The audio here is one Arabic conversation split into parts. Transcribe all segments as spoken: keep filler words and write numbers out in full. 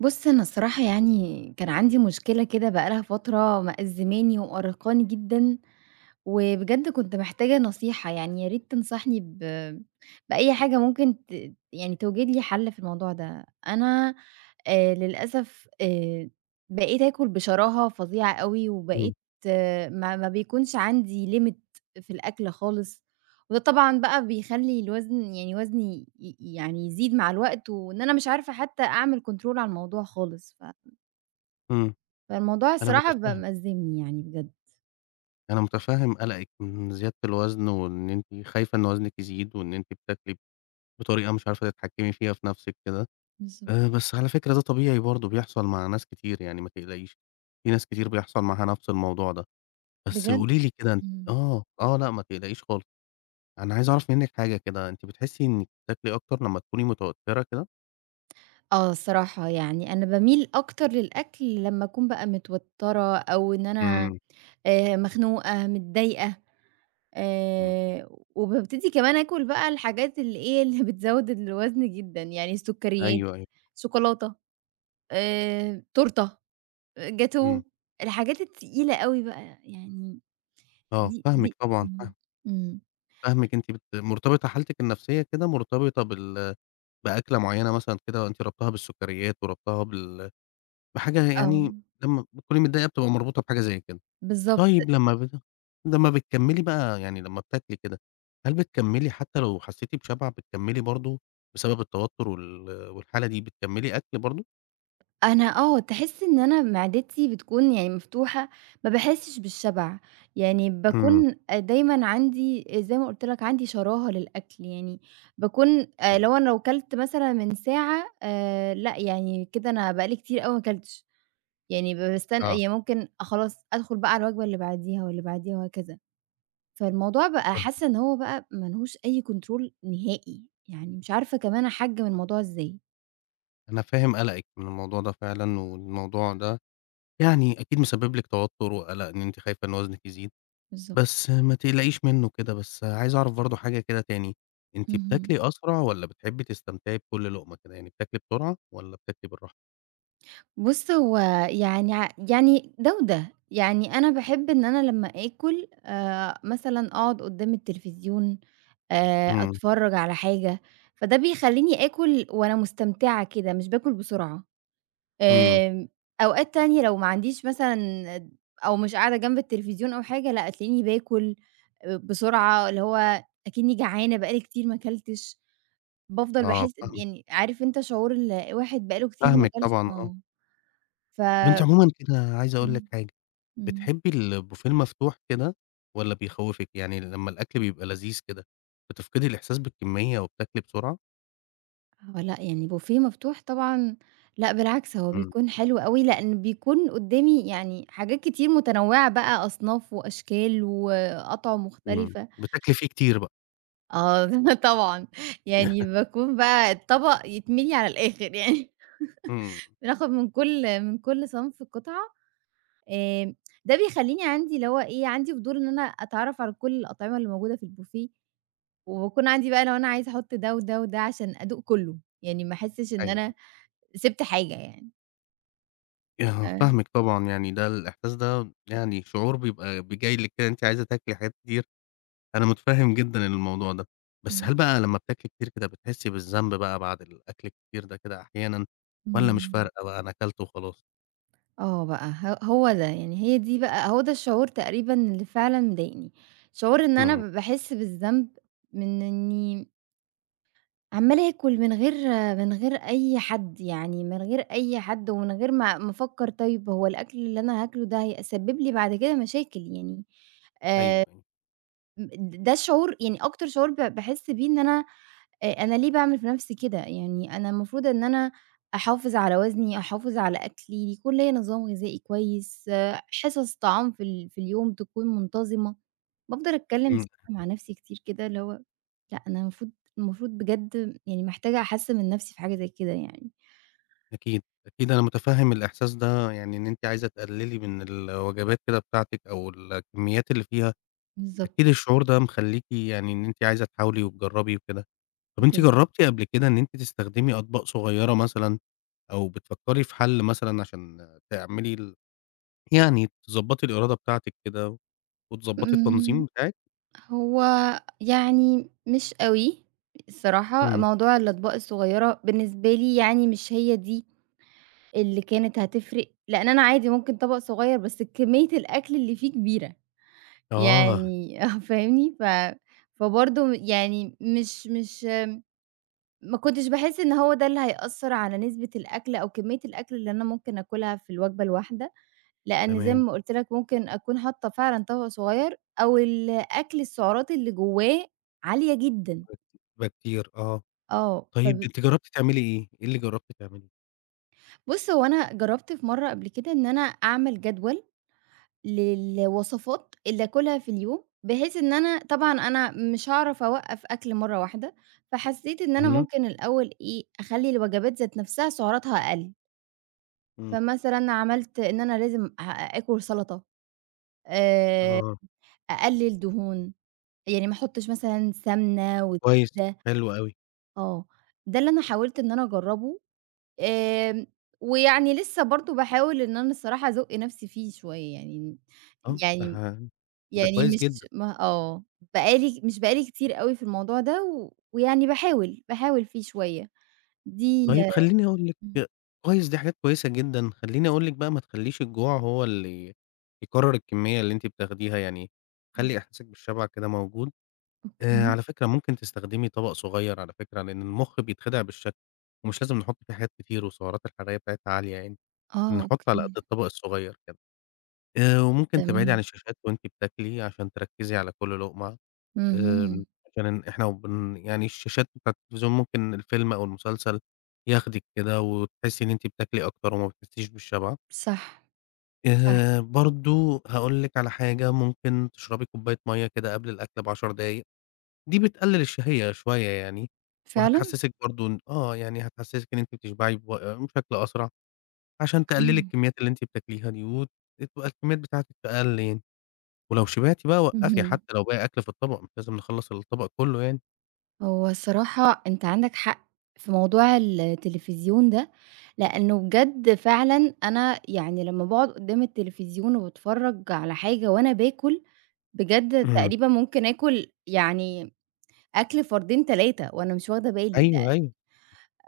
بُص، أنا الصراحة يعني كان عندي مشكلة كده بقى لها فترة مأزّماني ومأرّقاني جدًا، وبجد كنت محتاجة نصيحة، يعني يا ريت تنصحني ب بأي حاجة ممكن ت يعني توجد لي حل في الموضوع ده. أنا آآ للأسف آآ بقيت آكل بشراهة فظيعة أوي، إمم، وبقيت ما ما بيكونش عندي limit في الأكل خالص. وده طبعًا بقى بيخلّي الوزن يعني وزني ي يعني يزيد مع الوقت، وإن أنا مش عارفة حتى أعمل control على الموضوع خالص، ف إمم، فالموضوع أنا الصراحة بقى متفهم، مأزّمني يعني بجد. أنا متفهم قلقِك من زيادة الوزن، وإن أنتِ خايفة إن وزنِك يزيد، وإن أنتِ بتاكلي بطريقة مش عارفة تتحكمي فيها في نفسِك كده. آآ، بالضبط. بس على فكرة ده طبيعي برضه بيحصل مع ناس كتير يعني ما تقلقيش، في ناس كتير بيحصل معاها نفس الموضوع ده. بس بجد. قولي لي كده أنتِ إمم. آه، آه، لأ ما تقلقيش خالص. أنا عايز أعرف منِك حاجة كده، أنتِ بتحسي إنِك بتاكلي أكتر لمّا تكوني متوترة كده؟ آه الصراحة، يعني أنا باميل أكتر للأكل لمّا أكون بقى متوتّرة أو إن أنا إمم، آآ مخنوقة، متضايقة إمم. آآ، وبابتدي كمان آكل بقى الحاجات اللي إيه، اللي بتزوّد الوزن جدًا، يعني السُكّريات، أيوه، أيوه. شوكولاتة، آآ، تورتة، إمم. جاتوه، الحاجات التقيلة أوي بقى يعني آه، دي فاهمِك دي آه. طبعًا، فاهمِك، إمم. فاهمِك أنتِ بت مرتبطة حالتِك النفسية كده مرتبطة بال بأكلة معيّنة مثلًا كده، أنتِ رابطاها بالسكريات ورابطاها بال بحاجة آه، يعني لمّا بتكوني متضايقة بتبقى مربوطة بحاجة زي كده. بالضبط. طيب لمّا بت لمّا بتكمّلي بقى يعني لمّا بتاكلي كده، هل بتكمّلي حتى لو حسيتِ بشبع؟ بتكمّلي برضه بسبب التوتر وال والحالة دي بتكمّلي أكل برضه؟ أنا آه، تحسّي إن أنا معدتي بتكون يعني مفتوحة، ما باحسّش بالشبع، يعني إمم، باكون آآ دايمًا عندي زي ما قُلت لك عندي شراهة للأكل، يعني باكون آآ إمم، لو أنا لو كلت مثلًا من ساعة، آآ لأ، يعني كده أنا بقى لي كتير أوي ما كلتش، يعني باستن آه. يعني ممكن خلاص أدخل بقى على الوجبة اللي بعديها واللي بعديها وهكذا. فالموضوع بقى طيب حاسة إن هو بقى ما لهوش أي كنترول نهائي، يعني مش عارفة كمان أحجّم الموضوع إزاي. أنا فاهم قلقِك من الموضوع ده فعلًا، والموضوع ده يعني أكيد مسبب لِك توتر وقلق، إن أنتِ خايفة إن وزنِك يزيد. بالضبط. بس ما تقلقيش منّه كده، بس عايز أعرف برضه حاجة كده تاني، أنتِ اهم. بتاكلي أسرع والّا بتحبّي تستمتعي بكل لقمة كده؟ يعني بتاكلي بسرعة والّا بتاكلي بالراحة؟ بُص، هو يعني ع يعني ده وده، يعني أنا باحب إن أنا لمّا آكل آآ مثلًا أقعد قدّام التلفزيون، آآ إمم، أتفرّج على حاجة، فده بيخلّيني آكل وأنا مستمتعة كده، مش باكل بسرعة. إمم، آمم، أوقات تانية لو ما عنديش مثلًا أو مش قاعدة جنب التلفزيون أو حاجة، لأ تلاقيني باكل بسرعة، اللي هو أكني جعانة بقى لي كتير ما اكلتش، بافضل آه باحس فاهمِك، يعني عارف أنت شعور ال واحد بقى له كتير ما فاهمِك اكلش طبعًا آه. آه، طَب أنتِ ف عمومًا كده عايز أقول لِك إمم، حاجة، إمم، بتحبّي البوفيه المفتوح كده والّا بيخوّفِك؟ يعني لمّا الأكل بيبقى لذيذ كده، بتفقدي الإحساس بالكمية وبتاكلي بسرعة؟ آه، لأ يعني بوفيه مفتوح طبعًا لأ بالعكس هو إمم، بيكون حلو أوي، لأن بيكون قدامي يعني حاجات كتير متنوعة بقى أصناف وأشكال وأطعم إمم، مختلفة. بتاكلي فيه كتير بقى، آه طبعًا، يعني باكون بقى الطبق يتملي على الآخر يعني إمم، بناخد من كل من كل صنف قطعة، آمم، ده بيخلّيني عندي اللي هو إيه، عندي فضول إن أنا أتعرّف على كل الأطعمة اللي موجودة في البوفيه، وباكون عندي بقى لو أنا عايزة أحط ده وده وده عشان أدوق كله، يعني ما أحسّش إن أيوه، أنا أيوه. سِبت حاجة يعني. ياه! آآ، فاهمِك طبعًا، يعني ده الإحساس ده يعني شعور بيبقى ب جاي لِك كده، أنتِ عايزة تاكلي حاجات كتير. أنا متفهم جدًا الموضوع ده، بس هل إمم، بقى لمّا بتاكلي كتير كده بتحسي بالذنب بقى بعد الأكل الكتير ده كده أحيانًا، والّا مش إمم، فارقة بقى أنا أكلت وخلاص؟ آه بقى ه هو ده، يعني هي دي بقى هو ده الشعور تقريبًا اللي فعلًا مضايقني، شعور إن أنا إمم. ب باحس بالذنب من إني عمّالة آكل من غير من غير أي حد، يعني من غير أي حد ومن غير ما ما أفكّر طيب هو الأكل اللي أنا هاكله ده هيسبب لي بعد كده مشاكل يعني آآ أيوه، أيوه. م د ده الشعور يعني أكتر شعور ب باحس بيه إن أنا، آآ أنا ليه باعمل في نَفْسي كده؟ يعني أنا المفروض إن أنا أحافظ على وزني، أحافظ على أكلي، يكون ليّا نظام غذائي كويس، آه، حصص طعام في ال في اليوم تكون منتظمة. بافضل أتكلّم إمم، صراحة مع نَفْسي كتير كده اللي هو لأ، أنا المفروض المفروض بجد يعني محتاجة أحسّن من نَفْسي في حاجة زي كده يعني. أكيد، أكيد أنا متفهم الإحساس ده، يعني إن أنتِ عايزة تقللي من الوجبات كده بتاعتِك أو الكميات اللي فيها، بالضبط، أكيد الشعور ده مخلّيكِ يعني إن أنتِ عايزة تحاولي وتجربي وكده. طب أنتِ بالضبط. جرّبتِ قبل كده إن أنتِ تستخدمي أطباق صغيّرة مثلًا، أو بتفكّري في حل مثلًا عشان تعملي ال يعني تضبّطي الإرادة بتاعتِك كده، وتضبّطي التنظيم إمم. بتاعِك؟ هو يعني مش أوي الصراحة، إمم. موضوع الأطباق الصغيّرة بالنسبة لي يعني مش هي دي اللي كانت هتفرق، لإن أنا عادي ممكن طبق صغيّر بس كمية الأكل اللي فيه كبيرة، آه، يعني آه فاهمني؟ ف فبرضه يعني مش مش ما كنتش باحس إن هو ده اللي هيأثّر على نسبة الأكل أو كمية الأكل اللي أنا ممكن آكلها في الوجبة الواحدة، لإن زي تمام. ما قُلت لك ممكن أكون حاطّة فعلًا طبق صغير أو الأكل السعرات اللي جوّاه عالية جدًا، بيبقى كتير آه. آه، طيب فب أنتِ جرّبتِ تعملي إيه؟ إيه اللي جرّبتِ تعمليه؟ بُص هو أنا جرّبت في مرّة قبل كده إن أنا أعمل جدول للوصفات اللي آكلها في اليوم، بحيث إن أنا طبعًا أنا مش هاعرف أوقّف أكل مرّة واحدة، فحسّيت إن أنا إمم، ممكن الأول إيه، أخلّي الوجبات ذات نَفْسها سعراتها أقل. إمم. فمثلًا عملت إن أنا لازم ه آكل سلطة، آآ آه، أقلِّل دهون، يعني ما أحُطّش مثلًا سمنة كويس، وزبدة، حلو أوي. آه، ده اللي أنا حاولت إن أنا أجرّبه، آمم، ويعني لسه برضه باحاول إن أنا الصراحة أزُق نَفْسي فيه شوية يعني، آه، ده ح يعني ده يعني كويس مش جدًا. ما آه، بقى لي مش بقى لي كتير أوي في الموضوع ده و ويعني باحاول، باحاول فيه شوية، دي. طيب خلّيني أقول إمم، لِك كويس، دي حاجات كويسة جدًا. خلّيني أقول لِك بقى، ما تخلّيش الجوع هو اللي يقرّر الكمية اللي أنتِ بتاخديها، يعني إمم، خلّي إحساسِك بالشبع كده موجود. آآ أوكي، على فكرة ممكن تستخدمي طبق صغير على فكرة، لإن المُخ بيتخدع بالشكل، ومش لازم نحُط فيه حاجات كتير والسعرات الحرارية بتاعتها عالية يعني، آه، نحُط على قد أوكي، الطبق الصغير كده. آآ وممكن تبعدي عن تمام. الشاشات وأنتِ بتاكلي عشان تركّزي على كل لقمة. آمم، اهم، عشان إحنا وبن يعني الشاشات بتاعة التلفزيون ممكن الفيلم أو المسلسل ياخدِك كده وتحسّي إن أنتِ بتاكلي أكتر وما بتحسّيش بالشبع. صح. صح، آآ، برضه هاقول لِك على حاجة، ممكن تشربي كوباية مَيّة كده قبل الأكل بعشر دقايق، دي بتقلل الشهية شوية يعني، فعلًا؟ وهتحسّسِك برضه إن آه، يعني هتحسّسِك إن أنتِ بتشبعي بو بشكل أسرع، عشان تقللي أوكي، الكميات اللي أنتِ بتاكليها دي، وتبقى الكميات بتاعتِك أقل يعني. ولو شبعتِ بقى وقّفي اهم. حتى لو باقي أكل في الطبق، مش لازم نخلّص الطبق كلّه هو الصراحة أنت عندك حق في موضوع التلفزيون ده، لأنه بجد فعلًا أنا يعني لمّا باقعد قدّام التلفزيون وباتفرّج على حاجة وأنا باكل، بجد يعني. تقريبًا ممكن آكل يعني أكل فردين، تلاتة وأنا مش واخدة بالي، أيوه، أيوه،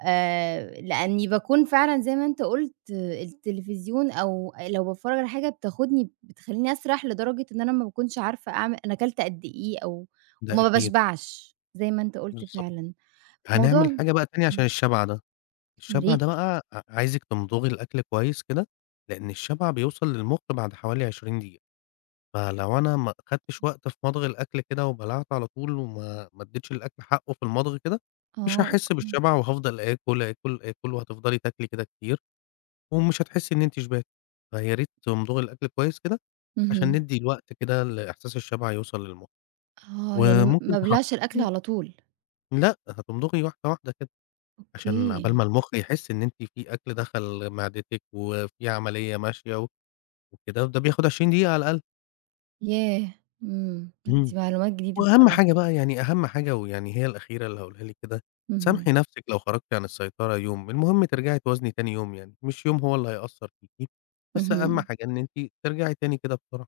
آآ، لأني باكون فعلًا زي ما أنت قُلت آه، التلفزيون أو لو باتفرّج على حاجة بتاخدني بتخلّيني أسرح لدرجة إن أنا ما باكونش عارفة أعم أنا كلت قد إيه أو ده وما أكيد، باشبعش زي ما أنت قُلت بالضبط. فعلًا. موضوع، هنعمل حاجة بقى تانية عشان إمم، الشبع ده، يا الشبع ده ريت. بقى ع عايزِك تمضغي الأكل كويس كده، لإن الشبع بيوصل للمُخ بعد حوالي عشرين دقيقة. فلو أنا ما أخدتش وقت في مضغ الأكل كده وبلعت على طول وما ما اديتش الأكل حقه في المضغ كده، مش آه، هاحس أوكي. بالشبع وهافضل آكل، آكل، آكل، وهتفضلي تاكلي كده كتير ومش هتحسي إن أنتِ شبعتِ. فيا ريت تمضغي الأكل كويس كده عشان اهم. ندّي الوقت كده لإحساس الشبع يوصل للمُخ. آه، يعني م ما وممكن تحط أبلعش الأكل على طول. لأ، هتمضغي واحدة، واحدة كده، عشان عقبال أوكي، ما المُخ يحس إن أنتِ في أكل دخل معدتِك وفي عملية ماشية و وكده، وده بياخد عشرين دقيقة على الأقل. ياه! إمم، لأ دي إمم. معلومات جديدة وأهم الصراحة. حاجة بقى يعني أهم حاجة ويعني هي الأخيرة اللي هاقولها لِك كده، اهم، سامحي نَفْسِك لو خرجتِ عن السيطرة يوم، المهم ترجعي توازني تاني يوم يعني، مش يوم هو اللي هيأثّر فيكِ، بس أهم اهم. حاجة إن أنتِ ترجعي تاني كده بسرعة.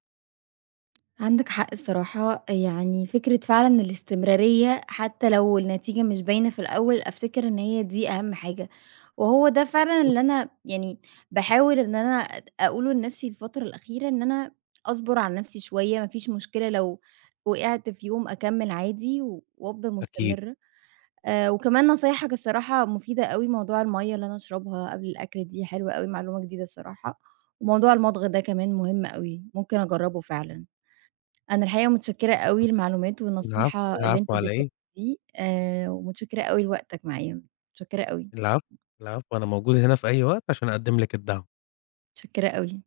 عندك حق الصراحة، يعني فكرة فعلًا الاستمرارية حتى لو النتيجة مش باينة في الأول، أفتكر إن هي دي أهم حاجة، وهو ده فعلًا بالضبط. اللي أنا يعني باحاول إن أنا أت أقوله لنفسي الفترة الأخيرة، إن أنا أصبر على نفسي شوية، ما فيش مشكلة لو وقعت في يوم أكمّل عادي و وأفضل أكيد. مستمرة، آآ وكمان نصايحك الصراحة مفيدة أوي، موضوع المَيّة اللي أنا أشربها قبل الأكل دي حلوة أوي، معلومة جديدة الصراحة، وموضوع المضغ ده كمان مهم أوي، ممكن أجرّبه فعلًا. أنا الحقيقة متشكرة أوي المعلومات العفو، والنصيحة اللي أنت العفو على اديتها إيه؟ لي دي، آآ، ومتشكرة أوي لوقتك معايا، متشكرة أوي، العفو، العفو أنا موجود هنا في أي وقت عشان أقدّم لِك الدعم. متشكرة أوي.